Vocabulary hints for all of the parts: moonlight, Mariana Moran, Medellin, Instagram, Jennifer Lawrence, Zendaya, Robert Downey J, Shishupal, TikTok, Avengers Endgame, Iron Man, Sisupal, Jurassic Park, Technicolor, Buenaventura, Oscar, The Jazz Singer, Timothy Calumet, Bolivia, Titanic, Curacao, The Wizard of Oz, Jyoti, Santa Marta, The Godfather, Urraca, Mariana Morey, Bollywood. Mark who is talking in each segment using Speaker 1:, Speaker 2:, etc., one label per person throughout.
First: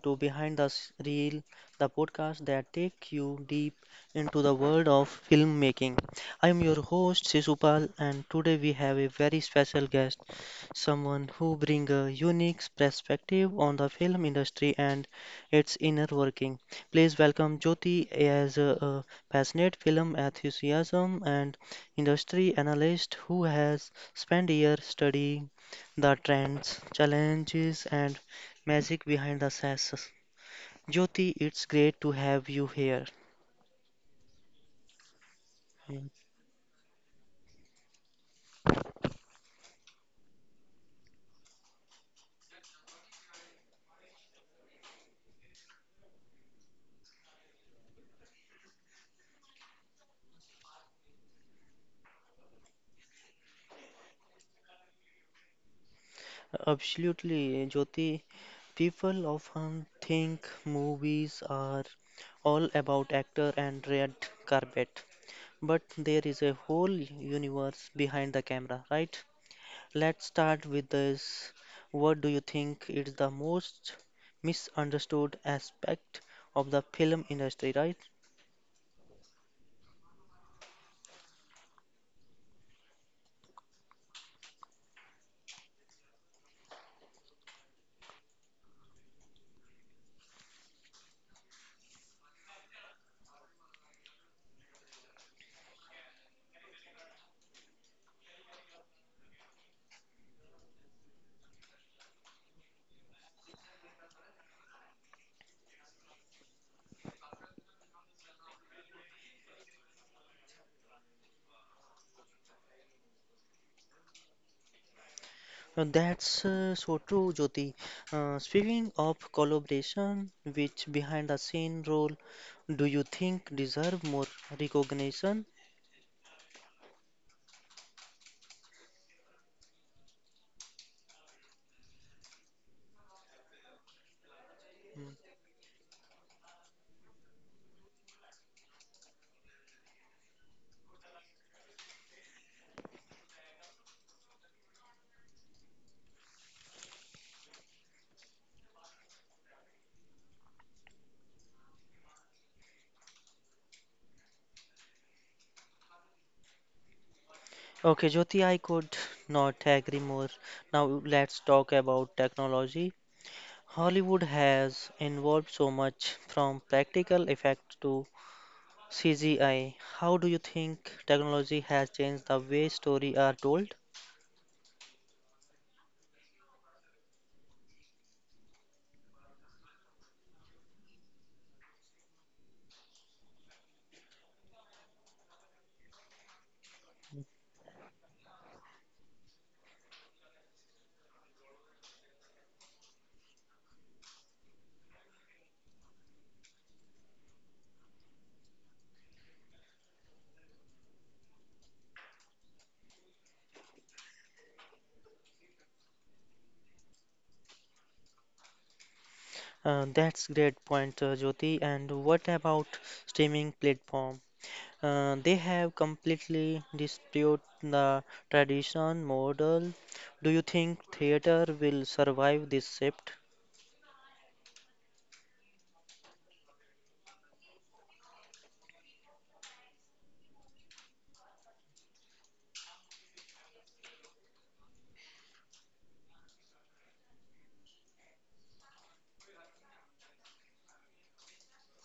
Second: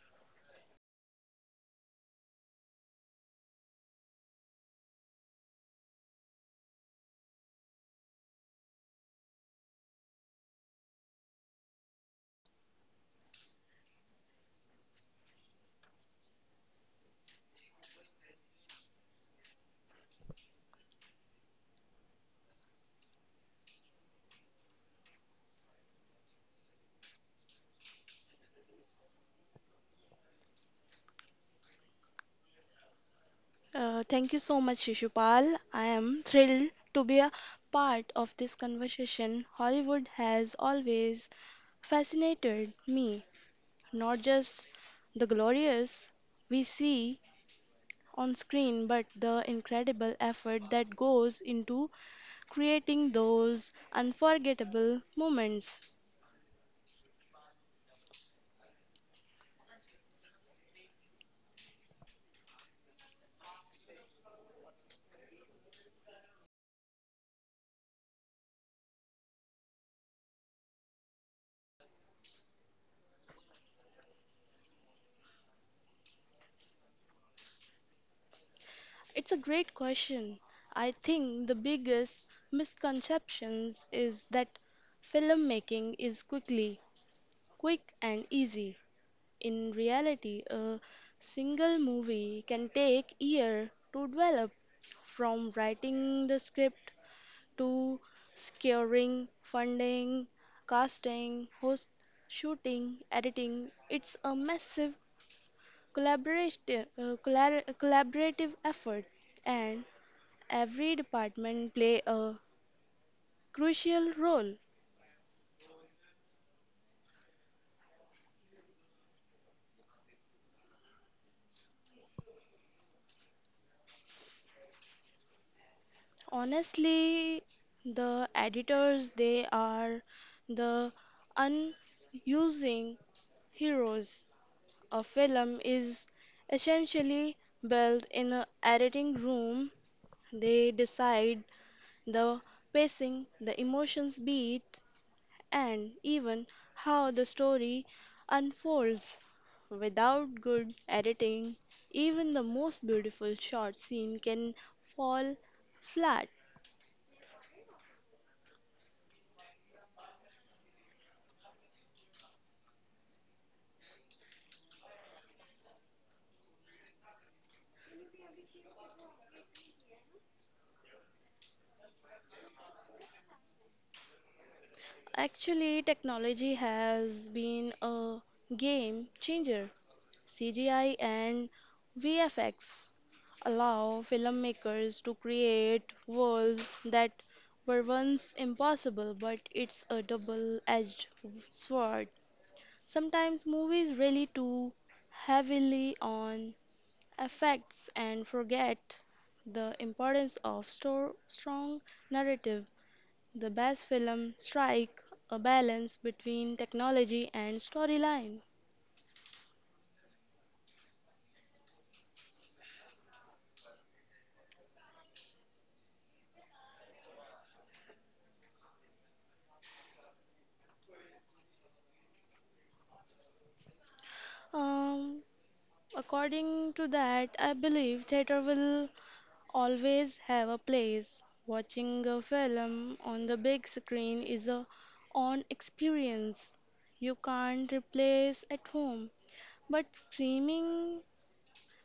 Speaker 1: to Behind the Reel, the podcast that takes you deep into the world of filmmaking. I am your host Sisupal, and today we have a very special guest, someone who brings a unique perspective on the film industry and its inner working. Please welcome Jyoti as a passionate film enthusiasm and industry analyst who has spent years studying the trends, challenges, and Magic behind the sass. Jyoti, it's great to have you here.
Speaker 2: Thank you so much, Shishupal. I
Speaker 1: Mm.
Speaker 2: am thrilled to be a part of this conversation. Hollywood has always fascinated me, not just the glorious we see on screen, but the incredible effort that goes into creating those unforgettable moments.
Speaker 1: Absolutely, Jyoti. People often think movies are all about actor and red carpet, but there is a whole universe behind the camera, right? Let's start with this. What do you think is the most misunderstood aspect of the film industry, right?
Speaker 2: It's a great question. I think the biggest misconceptions is that filmmaking is quick and easy. In reality, a single movie can take years to develop, from writing the script to securing funding, casting, host shooting, editing. It's a massive collaborative effort, and every department play a crucial role.
Speaker 1: That's so true, Jyoti. Speaking of collaboration, which behind the scene role do you think deserve more recognition?
Speaker 2: Honestly, the editors, they are the unusing heroes. A film is essentially built in an editing room. They decide the pacing, the emotions beat, and even how the story unfolds. Without good editing, even the most beautiful short scene can fall flat.
Speaker 1: Okay, Jyoti, I could not agree more. Now let's talk about technology. Hollywood has involved so much from practical effects to CGI. How do you think technology has changed the way stories are told?
Speaker 2: Actually, technology has been a game changer. CGI and VFX allow filmmakers to create worlds that were once impossible, but it's a double-edged sword. Sometimes movies rely too heavily on effects and forget the importance of strong narrative. The best film strike a balance between technology and storyline.
Speaker 1: That's great point, Jyoti. And what about streaming platform? They have completely disputed the tradition model. Do you think theater will survive this shift?
Speaker 2: Um, According to that, I believe theater will always have a place. Watching a film on the big screen is a on experience you can't replace at home. But streaming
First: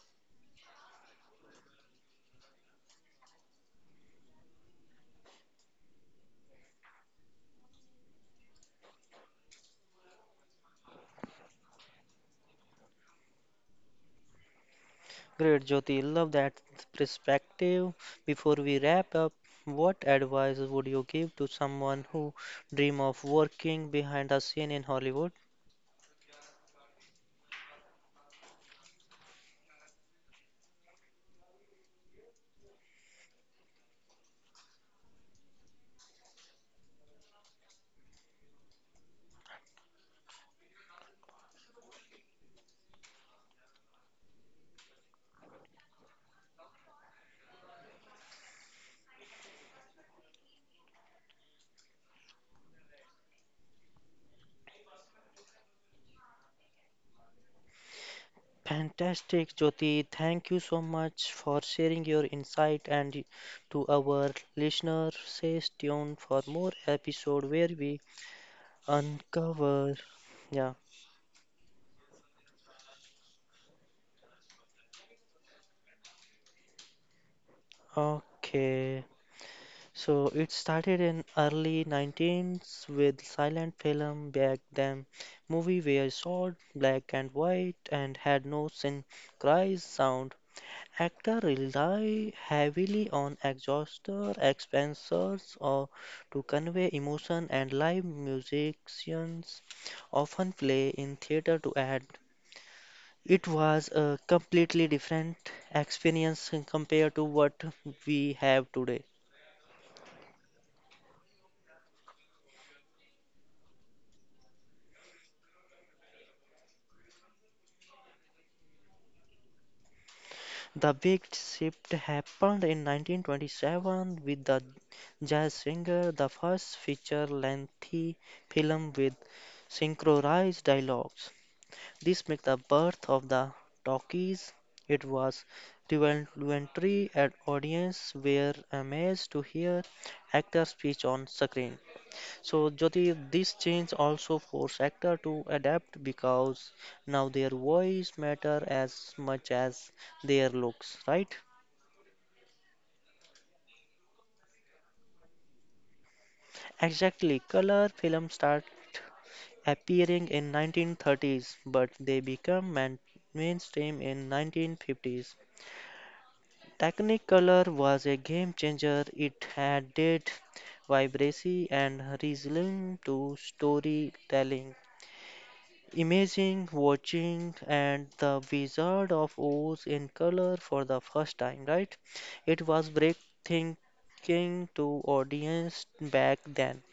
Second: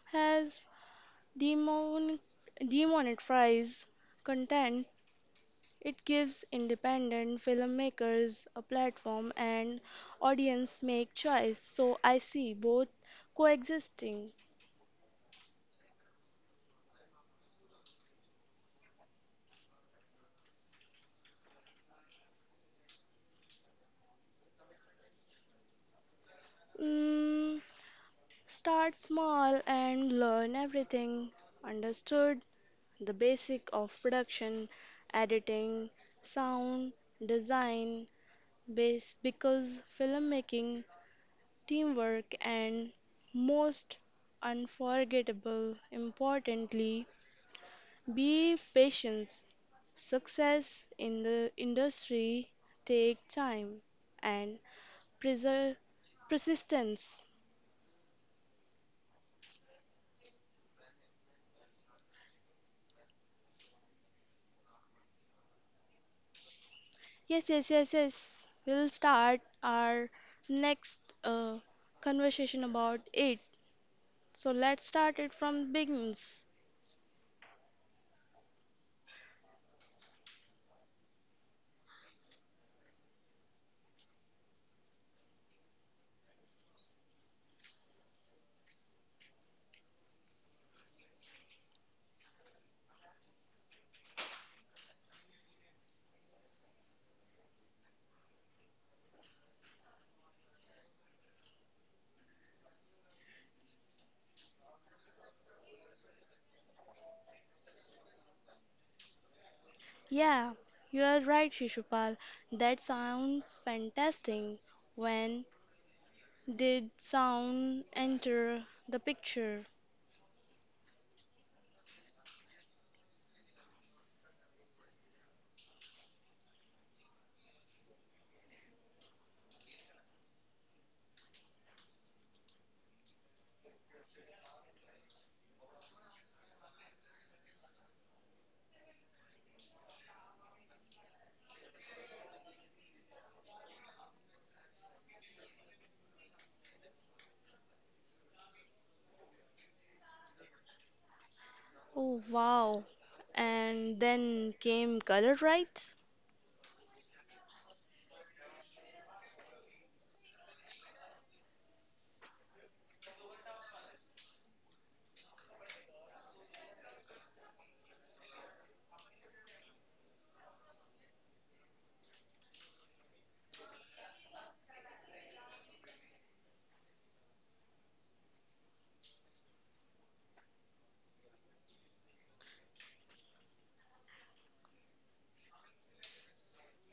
Speaker 2: has demon demonetized content. It gives independent filmmakers a platform and audience make choice. So I see both coexisting.
Speaker 1: Great, Jyoti. Love that perspective. Before we wrap up, what advice would you give to someone who dream of working behind the scene in Hollywood?
Speaker 2: Mm, Start small and learn everything. Understood the basic of production, editing, sound, design, base because filmmaking, teamwork and most unforgettable importantly be patient. Success in the industry take time and preser persistence.
Speaker 1: Fantastic, Jyoti. Thank you so much for sharing your insight. And to our listeners, stay tuned for more episode
Speaker 2: Yes, yes,
Speaker 1: where
Speaker 2: yes,
Speaker 1: we
Speaker 2: yes. We'll start
Speaker 1: uncover.
Speaker 2: our
Speaker 1: Yeah,
Speaker 2: next conversation about it. So let's start it from beginnings.
Speaker 1: okay. So it started in early 19th with silent film back then. Movie were short, black and white, and had no synchronized sound. Actors rely heavily on exoster expressors or to convey emotion, and live musicians often play in theater to add. It was a completely different experience compared to what we have today.
Speaker 2: Yeah, you are right, Shishupal. That sounds fantastic. When did sound enter the picture?
Speaker 1: The big shift happened in 1927 with the jazz singer, the first feature-length film with synchronized dialogue. This makes the birth of the talkies. It was revelatory and audience were amazed to hear actors speech on screen. So Jyoti, this change also forced actor to adapt because now their voice matter as much as their looks, right?
Speaker 2: Oh, wow. And then came color, right?
Speaker 1: Exactly, color films start appearing in 1930s, but they become mainstream in 1950s. Technicolor was a game changer. It added vibrancy and realism to storytelling. Imagine watching and the Wizard of Oz in color for the first time, right? It was breathtaking to audience back then.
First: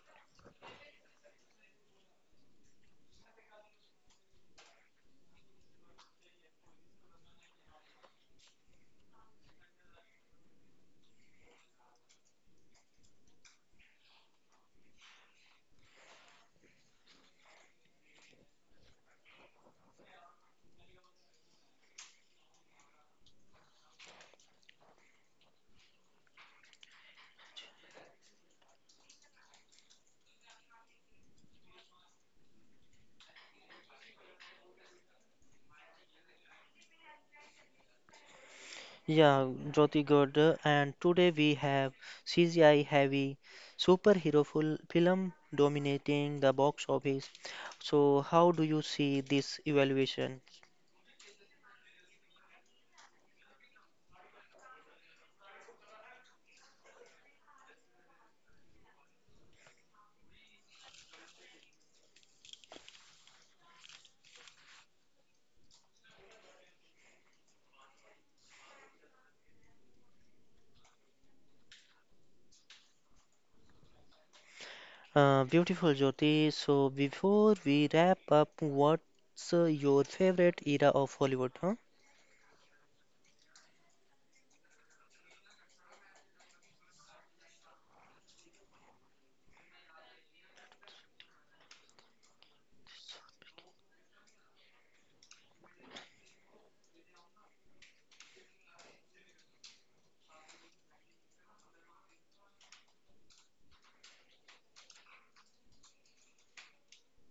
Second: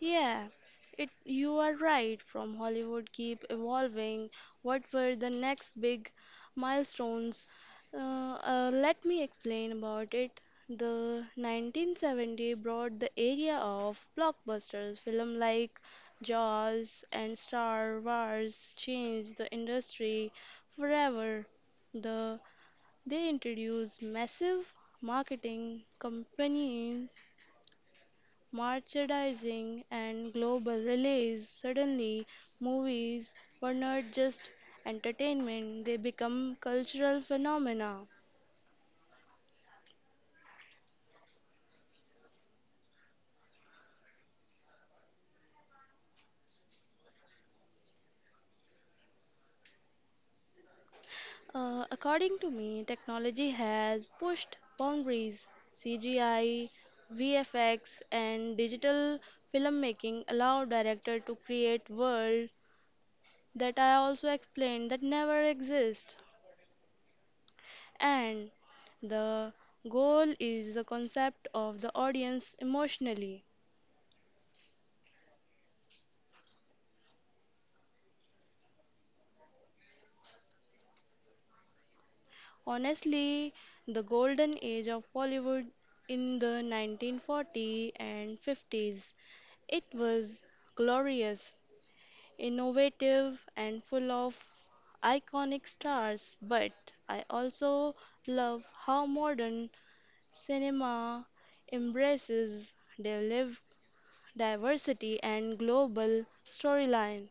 Speaker 2: Yeah, it you are right. From Hollywood keep evolving. What were the next big milestones? Let me explain about it. The 1970 brought the area of blockbusters. Film like Jaws and Star Wars changed the industry forever. The they introduced massive marketing campaigns merchandising, and global release. Suddenly, movies were not just entertainment, they become cultural phenomena.
Speaker 1: Yeah, Jyoti Gurd, and today we have CGI heavy superhero full film dominating the box office. So, how do you see this evaluation?
Speaker 2: According to me, technology has pushed boundaries. CGI, VFX, and digital filmmaking allow director to create world that I also explained that never exist. And the goal is the concept of the audience emotionally.
Speaker 1: Beautiful Jyoti. So, before we wrap up, what's your favorite era of Hollywood? Huh?
Speaker 2: Honestly, the golden age of Bollywood in the 1940s and 50s. It was glorious, innovative, and full of iconic stars, but I also love how modern cinema embraces their liv- diversity and global storyline.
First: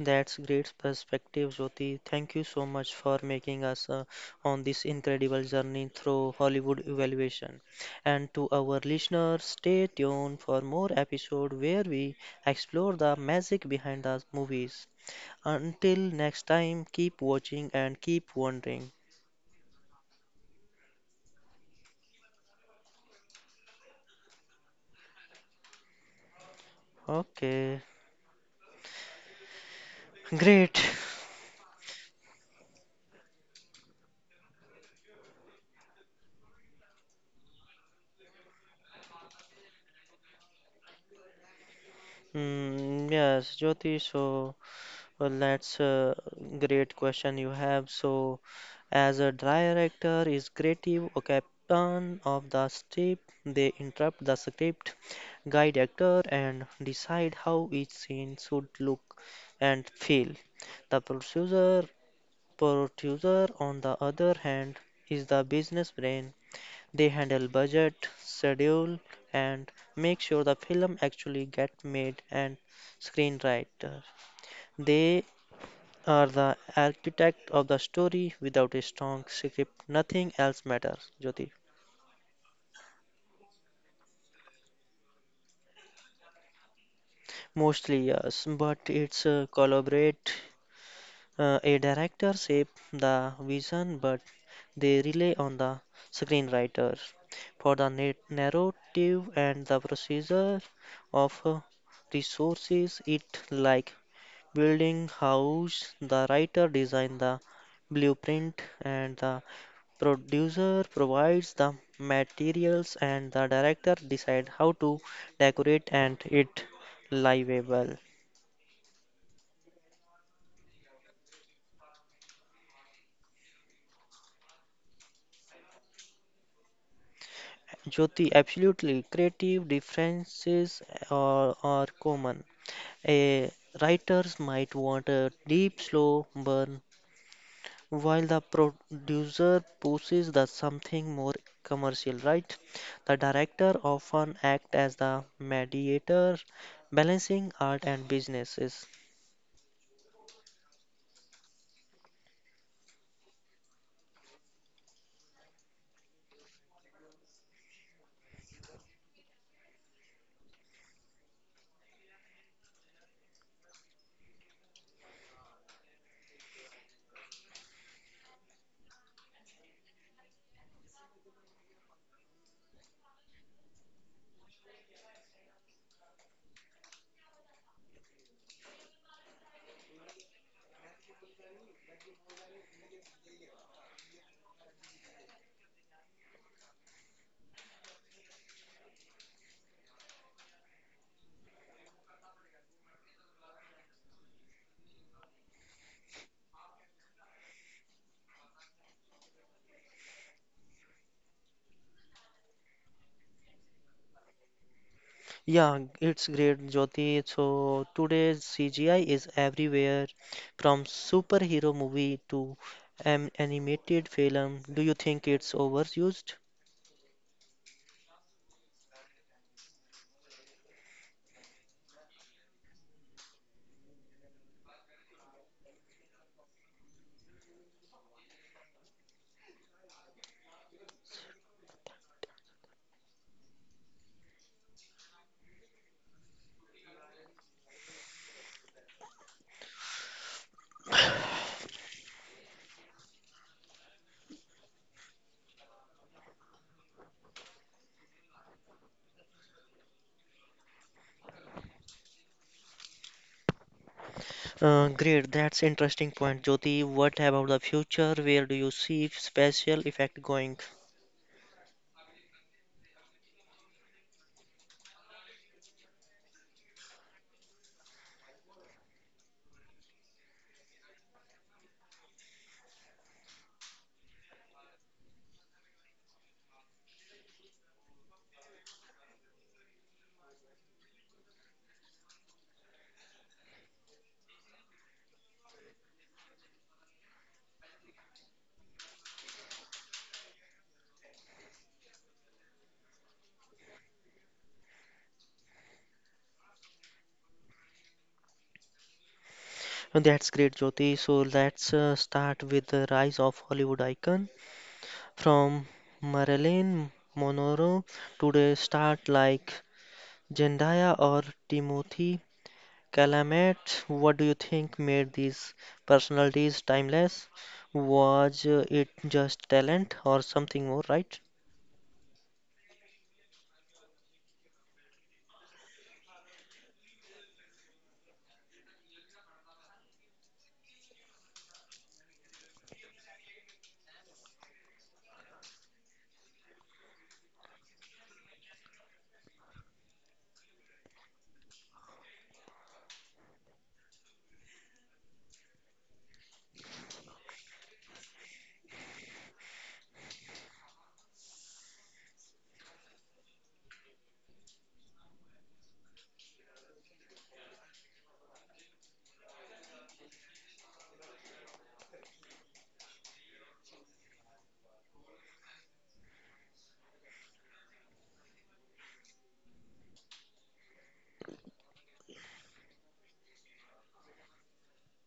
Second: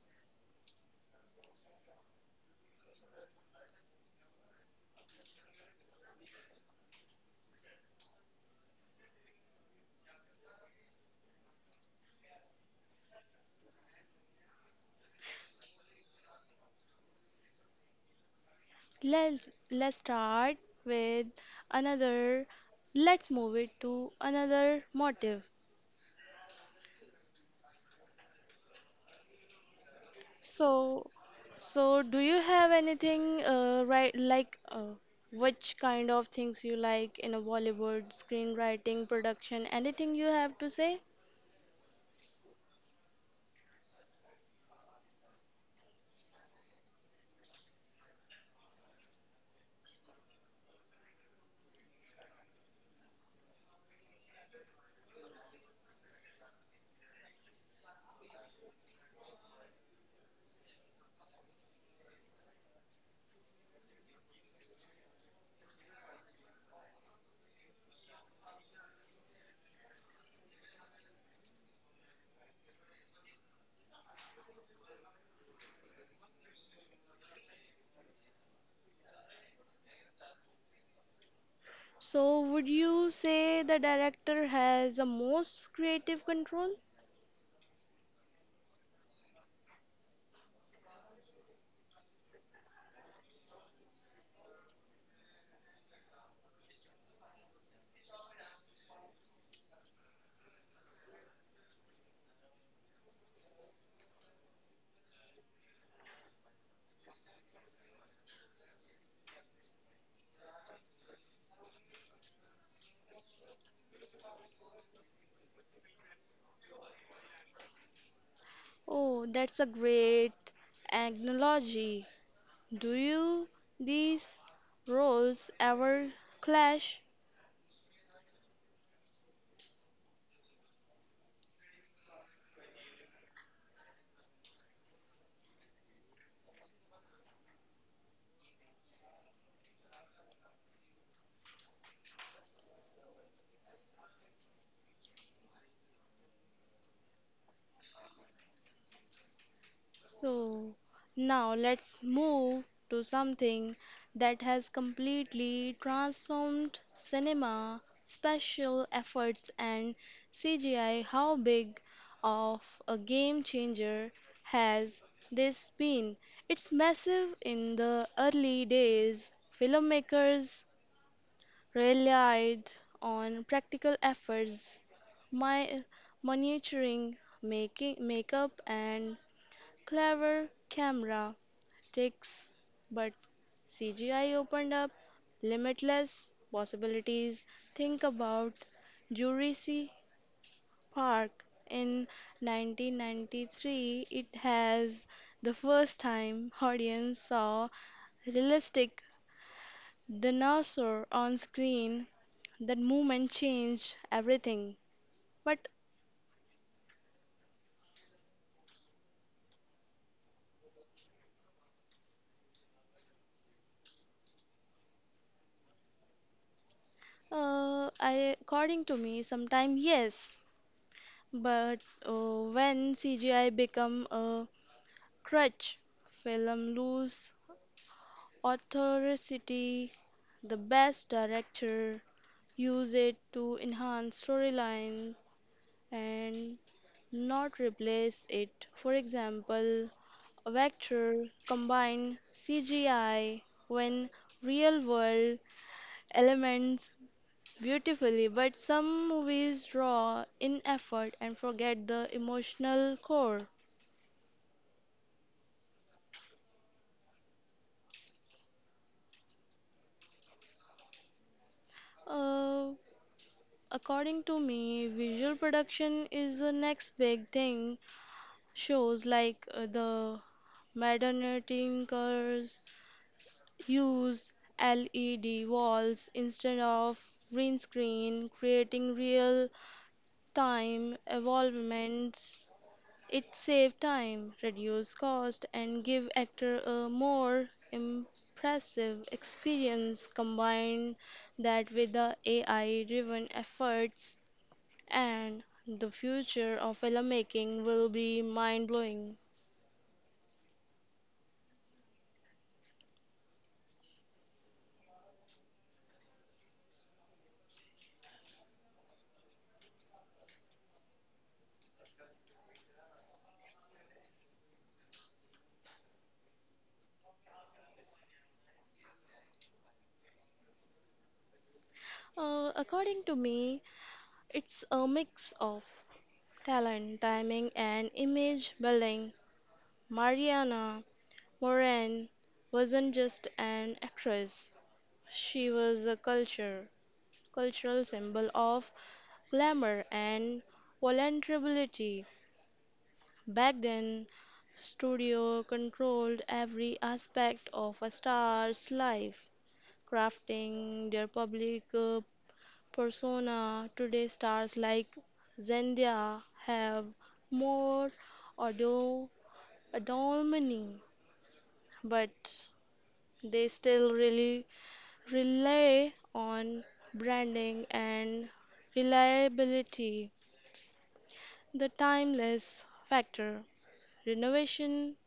Speaker 1: That's great perspective, Jyoti. Thank you so much for making us on this incredible journey through Hollywood evaluation. And to our listeners, stay tuned for more episode where we explore the magic behind the movies. Until next time, keep watching and keep wondering.
Speaker 2: Let, let's start with another. Let's move it to another motive.
Speaker 1: Okay, great.
Speaker 2: So, so do you have anything right like which kind of things you like in a Bollywood screenwriting production? Anything you have to say?
Speaker 1: Mm, yes, Jyoti. So, well, that's a great question you have. So, as a director is creative or captain of the script, they interrupt the script, guide actor, and decide how each scene should look and feel. The producer on the other hand, is the business brain. They handle budget, schedule, and make sure the film actually get made and screenwriter. They are the architect of the story. Without a strong script, nothing else matters, Jyoti.
Speaker 2: So, would you say the director has the most creative control?
Speaker 1: Mostly, yes, but it's collaborate. A director shape the vision, but they rely on the screenwriter for the narrative and the procedure of resources. It like building house. The writer design the blueprint, and the producer provides the materials, and the director decide how to decorate and it livable.
Speaker 2: Oh, that's a great analogy. Do you these roles ever clash?
Speaker 1: Jyoti, absolutely. Creative differences are common. A writers might want a deep, slow burn, while the producer pushes the something more commercial, right? The director often act as the mediator, balancing art and businesses.
Speaker 2: So now let's move to something that has completely transformed cinema, special efforts and CGI. How big of a game changer has this been? It's massive in the early days. Filmmakers relied on practical efforts my miniaturing, making makeup and clever camera tricks, but CGI opened up limitless possibilities. Think about Jurassic Park in 1993. It has the first time audience saw realistic dinosaur on screen. That moment changed everything. But
Speaker 1: Yeah, it's great, Jyoti. So today's CGI is everywhere, from superhero movie to animated film. Do you think it's overused?
Speaker 2: According to me, sometimes yes, but when CGI become a crutch, film lose authority. The best director use it to enhance storyline and not replace it. For example, a vector combine CGI when real world elements beautifully, but some movies draw in effort and forget the emotional core.
Speaker 1: Great, that's interesting point, Jyoti. What about the future? Where do you see special effect going?
Speaker 2: Uh, According to me, visual production is the next big thing. Shows like the Modernity cars use LED walls instead of green screen, creating real time evolvements. It saved time, reduced cost, and give actor a more impressive experience. Combine that with the AI-driven efforts, and the future of filmmaking will be mind-blowing.
Speaker 1: That's great, Jyoti. So let's start with the rise of Hollywood icon from Marilyn Monroe to the start like Zendaya or Timothy Calumet. What do you think made these personalities timeless? Was it just talent or something more, right?
Speaker 2: According to me, it's a mix of talent, timing, and image building. Mariana Moran wasn't just an actress; she was a culture. Cultural symbol of glamour and vulnerability. Back then, studio controlled every aspect of a star's life, crafting their public persona. Today, stars like Zendaya have more audio autonomy, but they still really rely on branding and reliability. The timeless factor. Renovation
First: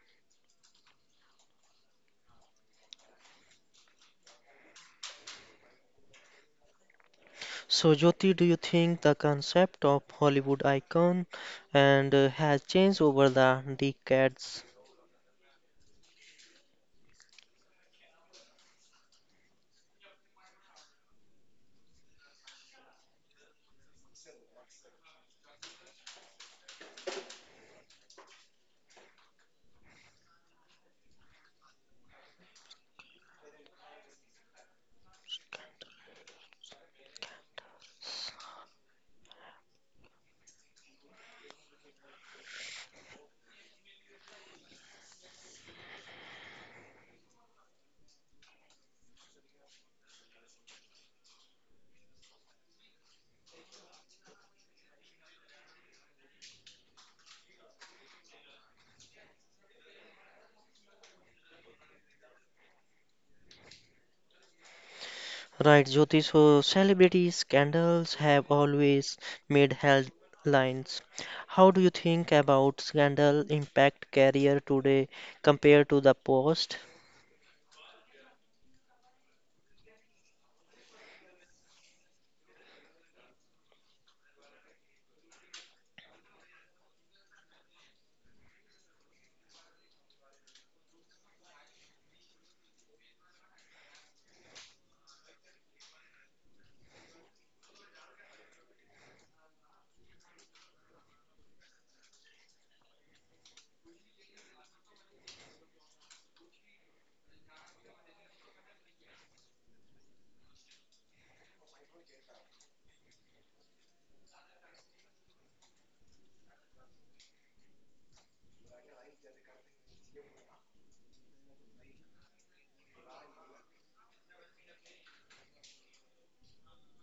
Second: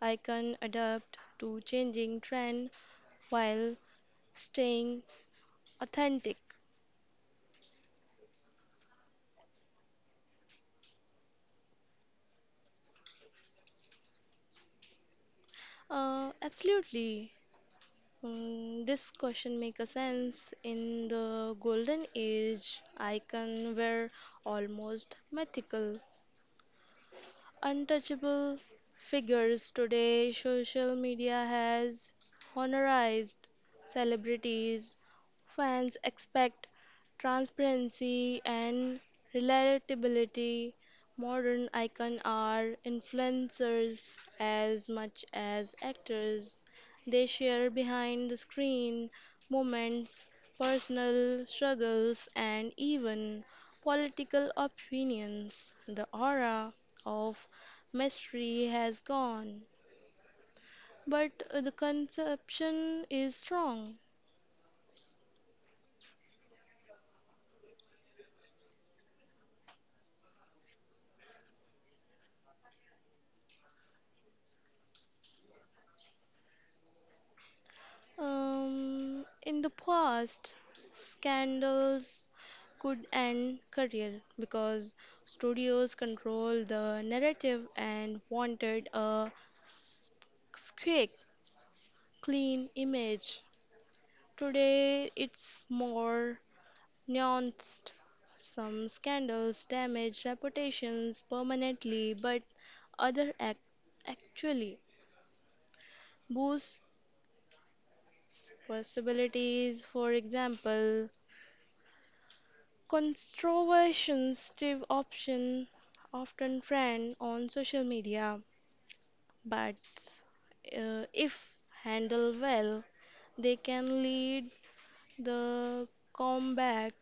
Speaker 2: icons adapt to changing trend while staying authentic.
Speaker 1: So, Jyoti, do you think the concept of Hollywood icon and has changed over the decades?
Speaker 2: Absolutely. This question makes sense. In the golden age, icons were almost mythical. Untouchable figures. Today, social media has honorized celebrities. Fans expect transparency and relatability. Modern icons are influencers as much as actors. They share behind the screen moments, personal struggles, and even political opinions. The aura of mystery has gone, but the conception is strong.
Speaker 1: Right, Jyoti, so celebrity scandals have always made headlines. How do you think about scandal impact career today compared to the past?
Speaker 2: In the past, scandals could end career because studios control the narrative and wanted a s- quick, clean image. Today, it's more nuanced. Some scandals damage reputations permanently, but other actually boost possibilities. For example, controversial Steve option often trend on social media, but if handled well, they can lead the comeback.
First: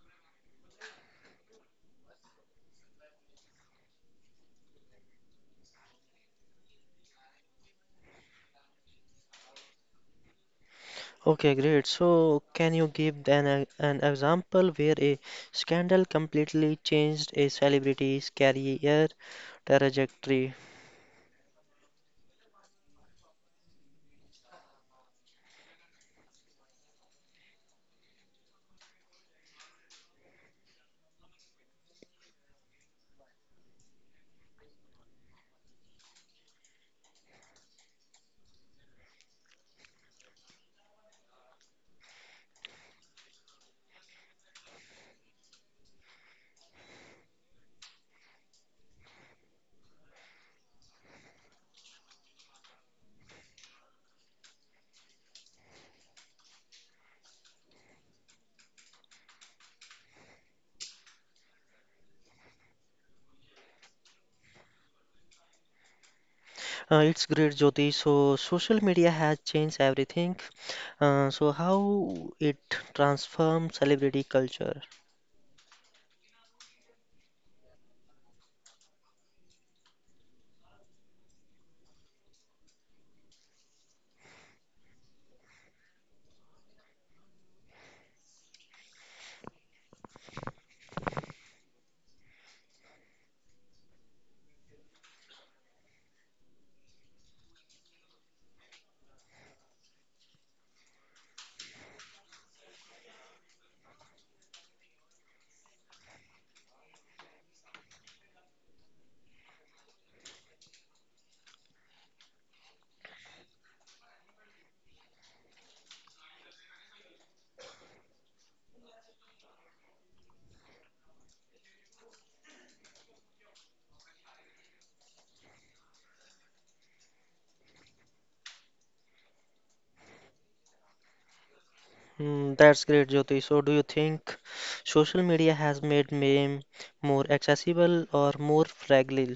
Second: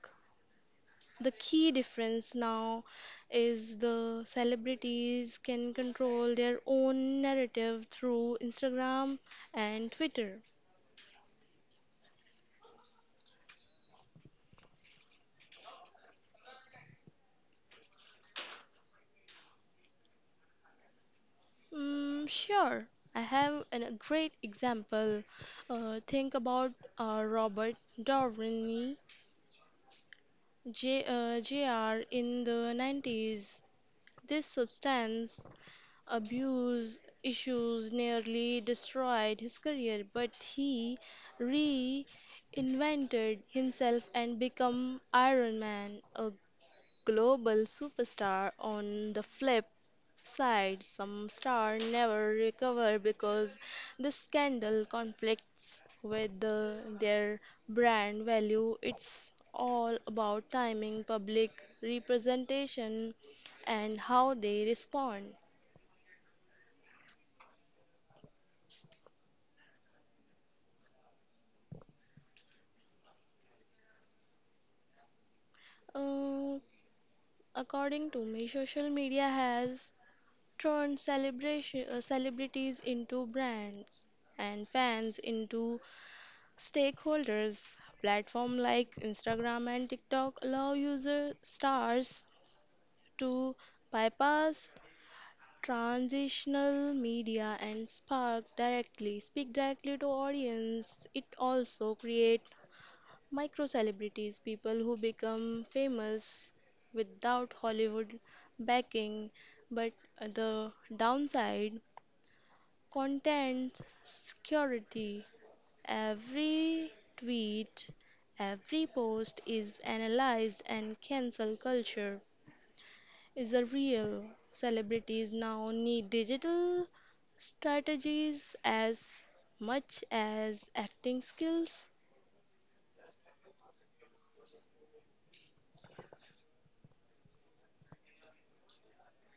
Speaker 2: The key difference now is the celebrities can control their own narrative through Instagram and Twitter.
Speaker 1: Okay, great. So, can you give an example where a scandal completely changed a celebrity's career trajectory?
Speaker 2: Sure, I have a great example. Think about Robert Downey Jr. in the 90s. This substance abuse issues nearly destroyed his career, but he reinvented himself and became Iron Man, a global superstar. On the flip side, some stars never recover because the scandal conflicts with their brand value. It's all about timing, public representation, and how they respond.
Speaker 1: It's great, Jyoti. So, social media has changed everything. So, how it transformed celebrity culture?
Speaker 2: Uh, According to me, social media has turned celebrities into brands and fans into stakeholders. Platforms like Instagram and TikTok allow user stars to bypass transitional media and spark directly speak directly to audience. It also create micro celebrities, people who become famous without Hollywood backing, but the downside content security. Every tweet, every post is analyzed, and cancel culture is a real. Celebrities now need digital strategies as much as acting skills.
Speaker 1: Hmm, that's great, Jyoti. So, do you think social media has made meme more accessible or more fragile?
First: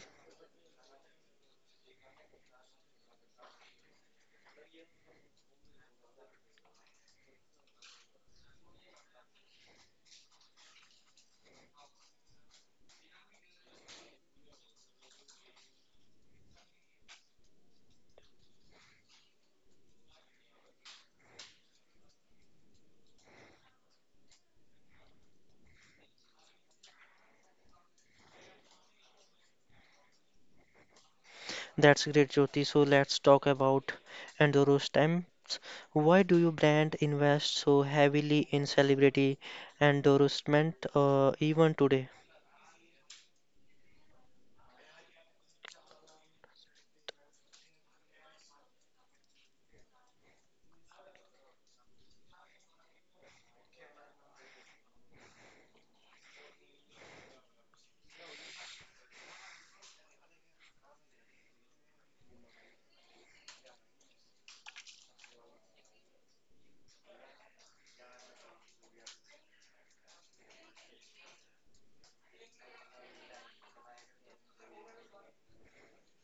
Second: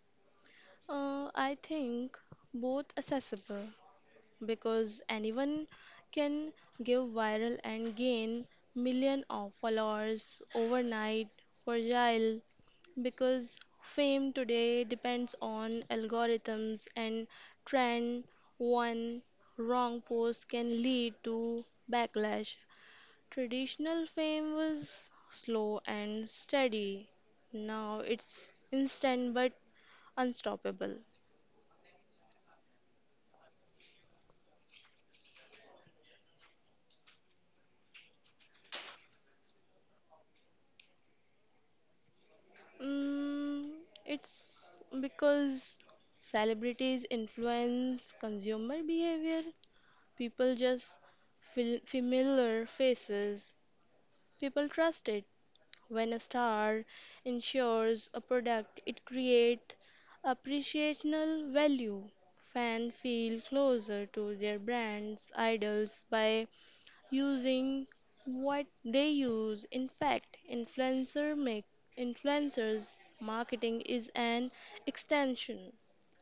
Speaker 2: I think both accessible, because anyone can give viral and gain million of followers overnight, fragile because fame today depends on algorithms and trend. One wrong post can lead to backlash. Traditional fame was slow and steady, now it's instant but unstoppable.
Speaker 1: That's great, Jyoti. So let's talk about Enduro stamps. Why do you brand invest so heavily in celebrity endorsement even today?
Speaker 2: Mm, it's because celebrities influence consumer behavior. People just feel familiar faces. People trust it. When a star ensures a product, it creates appreciational value. Fans feel closer to their brands, idols by using what they use. In fact, influencers marketing is an extension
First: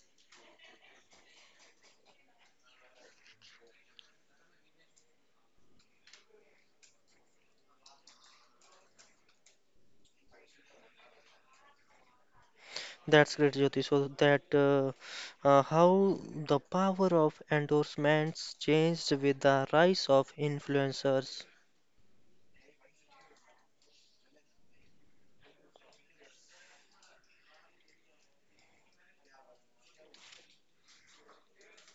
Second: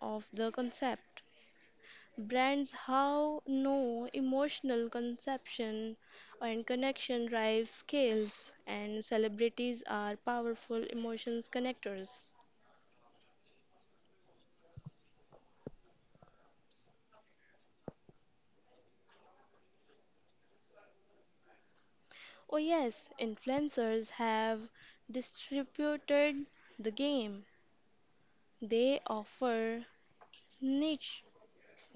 Speaker 2: of the concept. Brands how know emotional conception and connection drive scales, and celebrities are powerful emotions connectors.
Speaker 1: That's great, Jyoti. So that how the power of endorsements changed with the rise of influencers.
Speaker 2: Oh yes, influencers have distributed the game. They offer niche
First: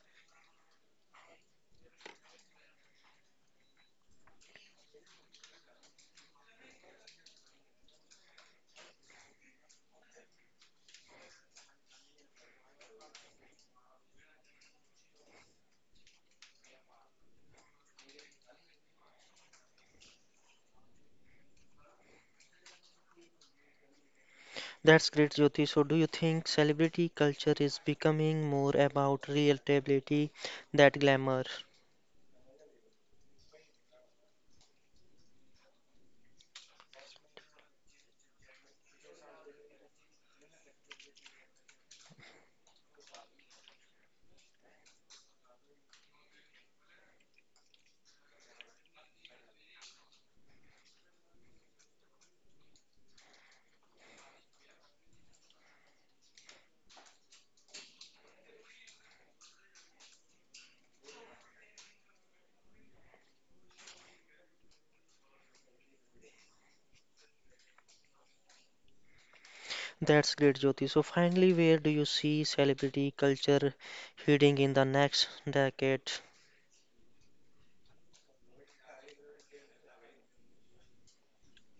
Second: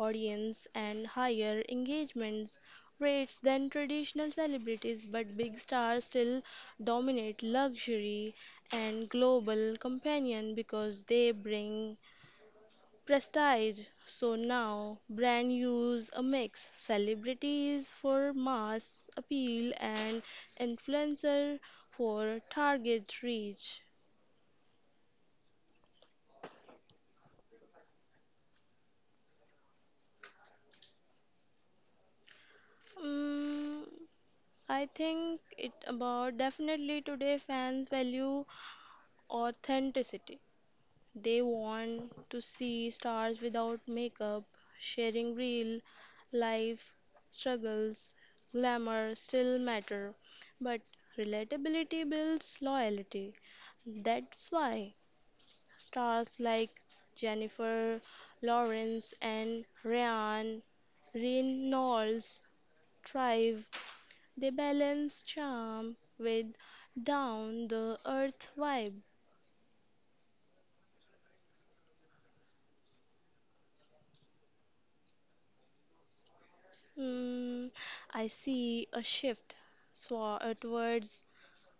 Speaker 2: audience and higher engagement rates than traditional celebrities, but big stars still dominate luxury and global companion because they bring prestige. So now brand use a mix celebrities for mass appeal and influencer for target reach.
Speaker 1: That's great, Jyoti. So do you think celebrity culture is becoming more about relatability than glamour?
Speaker 2: Mm, I think it about definitely today fans value authenticity. They want to see stars without makeup, sharing real life struggles. Glamour still matter, but relatability builds loyalty. That's why stars like Jennifer Lawrence and Ryan Reynolds thrive. They balance charm with down the earth vibe.
Speaker 1: That's great, Jyoti. So finally, where do you see celebrity culture heading in the next decade?
Speaker 2: Mm, I see a shift towards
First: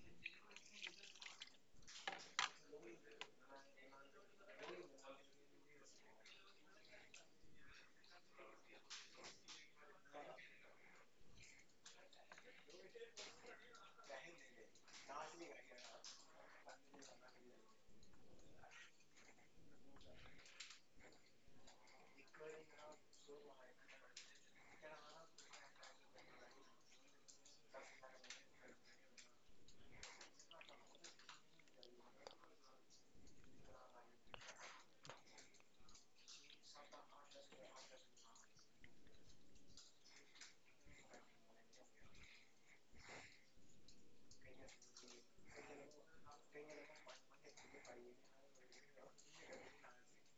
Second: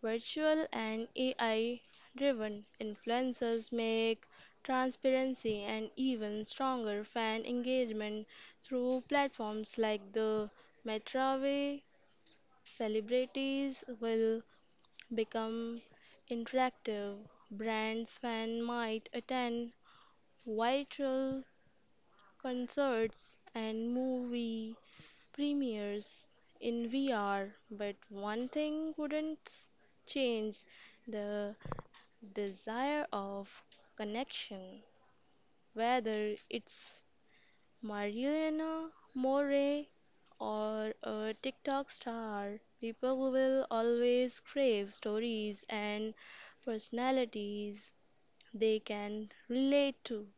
Speaker 2: virtual and AI-driven influencers make transparency and even stronger fan engagement through platforms like the Metaway. Celebrities will become interactive. Brands fan might attend virtual concerts and movie premieres in VR, but one thing wouldn't change the desire of connection, whether it's Mariana Morey or a TikTok star. People will always crave stories and personalities they can relate to.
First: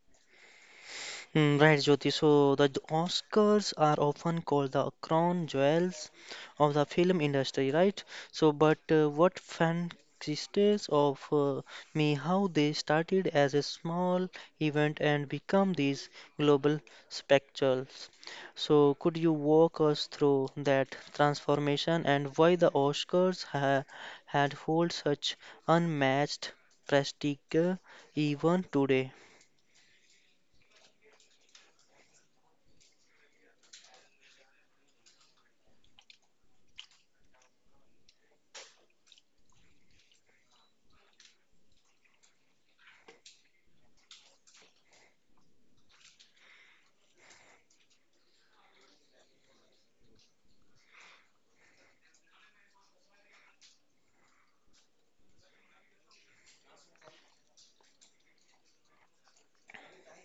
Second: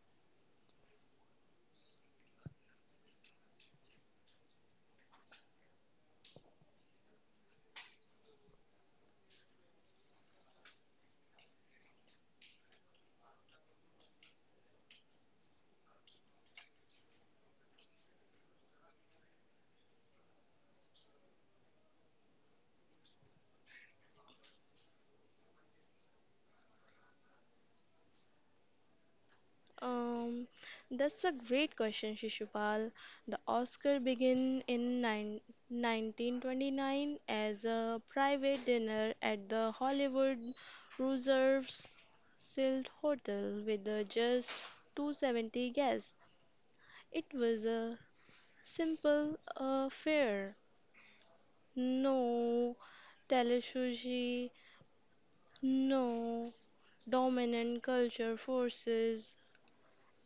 Speaker 1: Mm, right, Jyoti. So the Oscars are often called the crown jewels of the film industry, right? So, but what fancies of me how they started as a small event and become these global spectacles. So, could you walk us through that transformation and why the Oscars ha had hold such unmatched prestige even today?
Speaker 2: Um, that's a great question, Shishupal. The Oscar began in 1929 as a private dinner at the Hollywood Reserve's Silt Hotel with just 270 guests. It was a simple affair. No telesushi, no dominant culture forces,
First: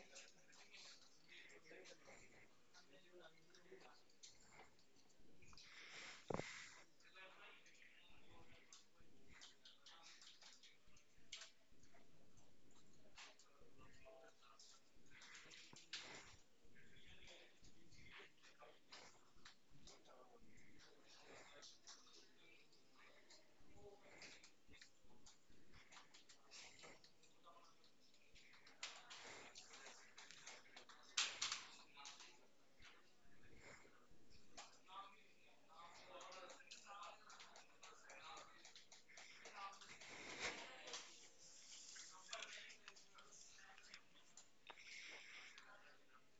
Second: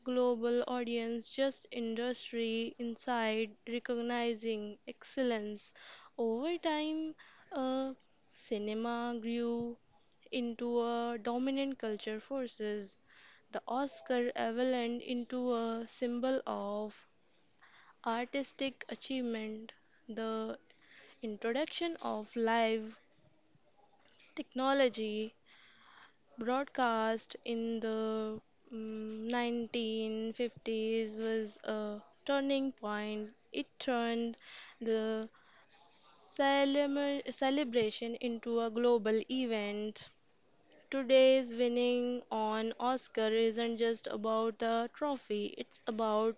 Speaker 2: global audience just industry inside recognizing excellence over time. uh, cinema grew into a dominant culture forces. The oscar evolved into a symbol of artistic achievement. The introduction of live technology broadcast in the 1950s was a turning point. It turned the celebration into a global event. Today's winning on Oscar isn't just about the trophy, it's about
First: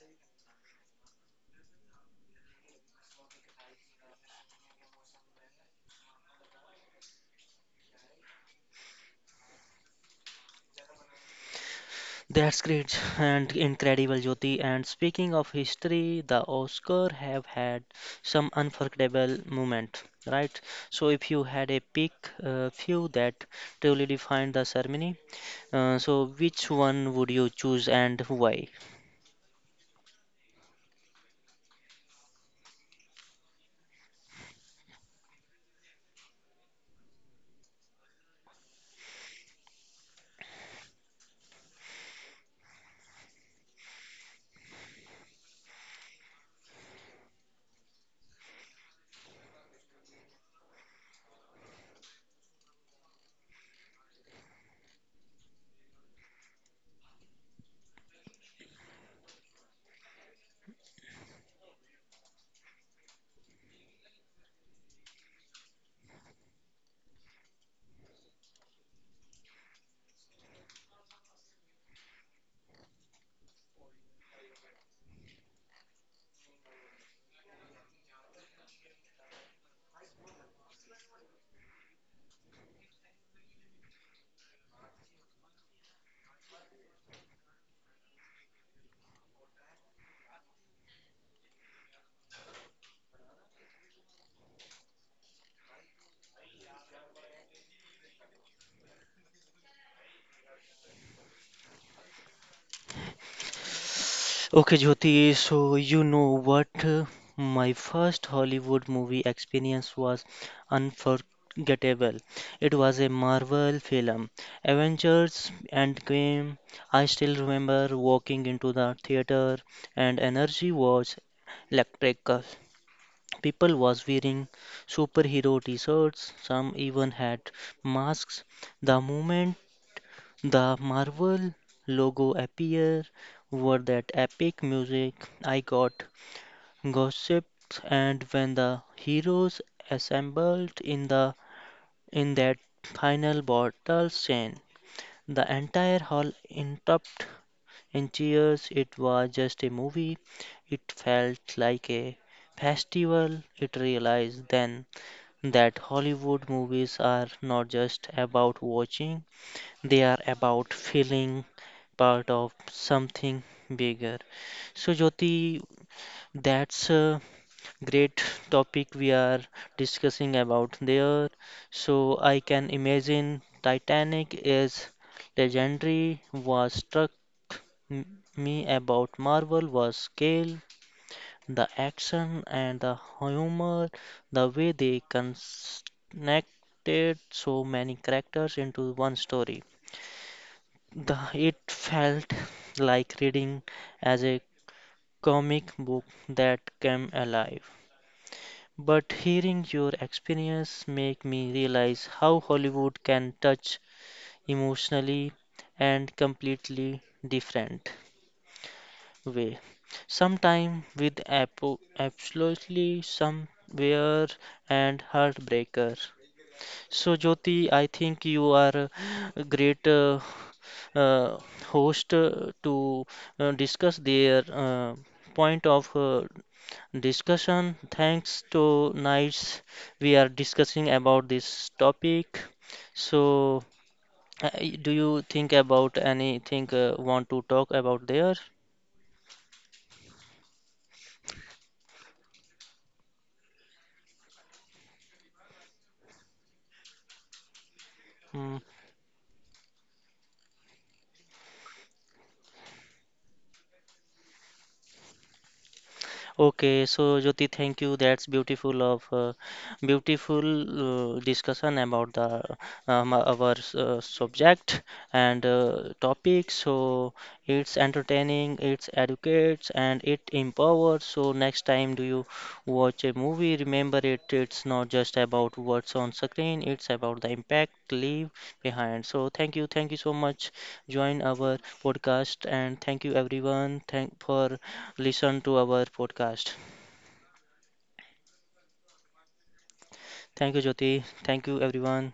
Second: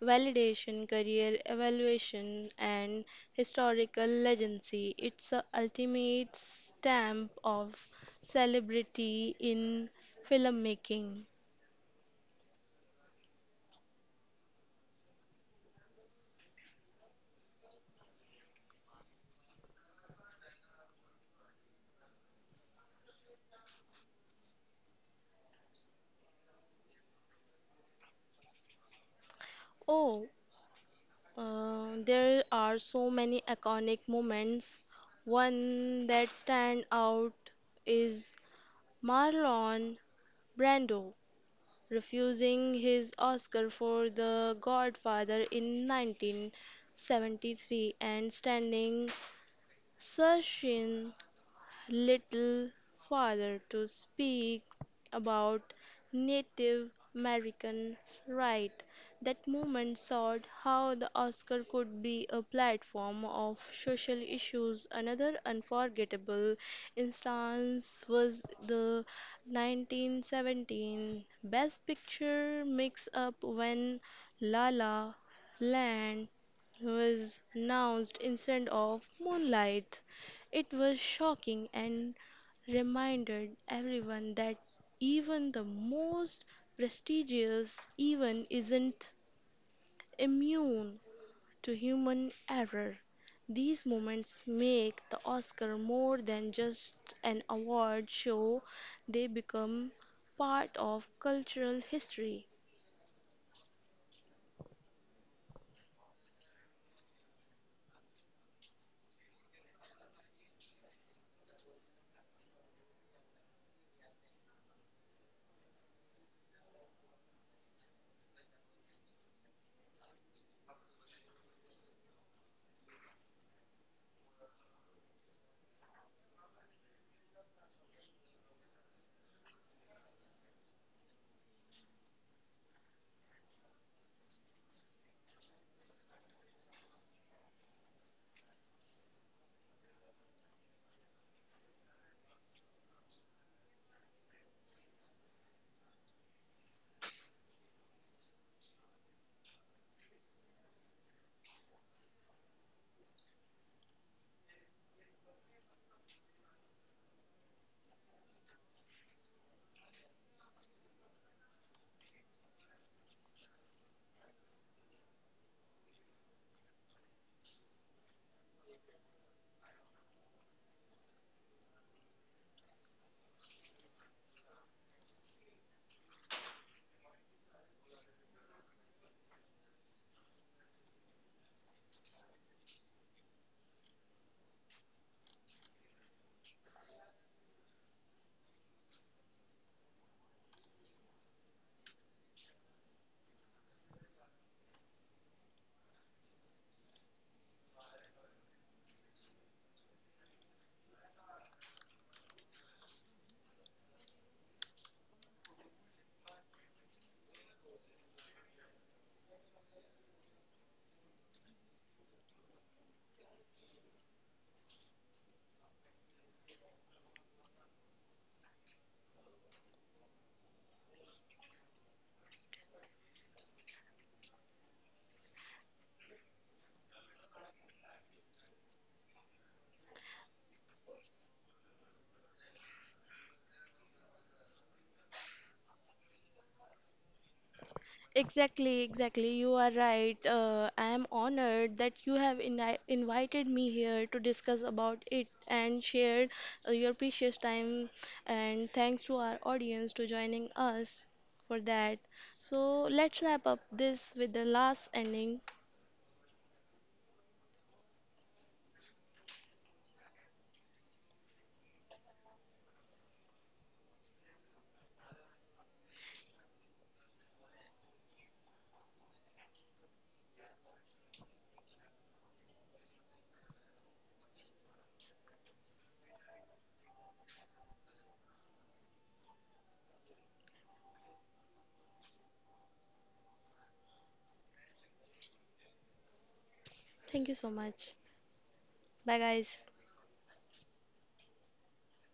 Speaker 2: validation, career evaluation, and historical legacy. It's the ultimate stamp of celebrity in filmmaking.
Speaker 1: That's great and incredible, Jyoti. And speaking of history, the Oscar have had some unforgettable moment, right? So if you had a pick few that truly defined the ceremony, so which one would you choose and why?
Speaker 2: Oh, there are so many iconic moments. One that stand out is Marlon Brando refusing his Oscar for The Godfather in 1973 and standing Sashin little farther to speak about Native Americans' rights. That movement showed how the Oscar could be a platform of social issues. Another unforgettable instance was the 1917 Best Picture mix-up when La La Land was announced instead of moonlight. It was shocking and reminded everyone that even the most prestigious event isn't immune to human error. These moments make the Oscar more than just an award show, they become part of cultural history.
Speaker 1: Okay, Jyoti, so you know what? My first Hollywood movie experience was unforgettable. It was a Marvel film, Avengers Endgame. I still remember walking into the theater and energy was electrical. People was wearing superhero t-shirts, some even had masks. The moment the Marvel logo appear were that epic music, I got gossiped, and when the heroes assembled in the in that final battle scene, the entire hall interrupt in cheers. It was just a movie, it felt like a festival. It realized then that Hollywood movies are not just about watching, they are about feeling part of something bigger. So, Jyoti, that's a great topic we are discussing about there. So, I can imagine Titanic is legendary. Was struck me about Marvel was scale, the action and the humor, the way they connected so many characters into one story. The, it felt like reading as a comic book that came alive. But hearing your experience make me realize how Hollywood can touch emotionally and completely different way. Sometime with absolutely somewhere and heartbreaker. So Jyoti, I think you are a great uh, host to discuss their point of discussion. Thanks to Nights, we are discussing about this topic. So, uh, do you think about anything want to talk about there?
Speaker 2: Exactly, exactly. You are right. I am honored that you have ini invited me here to discuss about it and share your precious time.
Speaker 1: Mm.
Speaker 2: And thanks to our audience to joining us for that. So let's wrap up this with the last ending.
Speaker 1: Okay, so Jyoti, thank you. That's beautiful discussion about the our subject and topic. So it's entertaining, it's educates, and it empowers. So next time, do you watch a movie? Remember it. It's not just about what's on screen. It's about the impact leave behind. So thank you so much. Join our podcast and thank you everyone. Thank for listen to our podcast.
Speaker 2: Thank you so much. Bye, guys.
Speaker 1: Thank you, Jyoti. Thank you, everyone.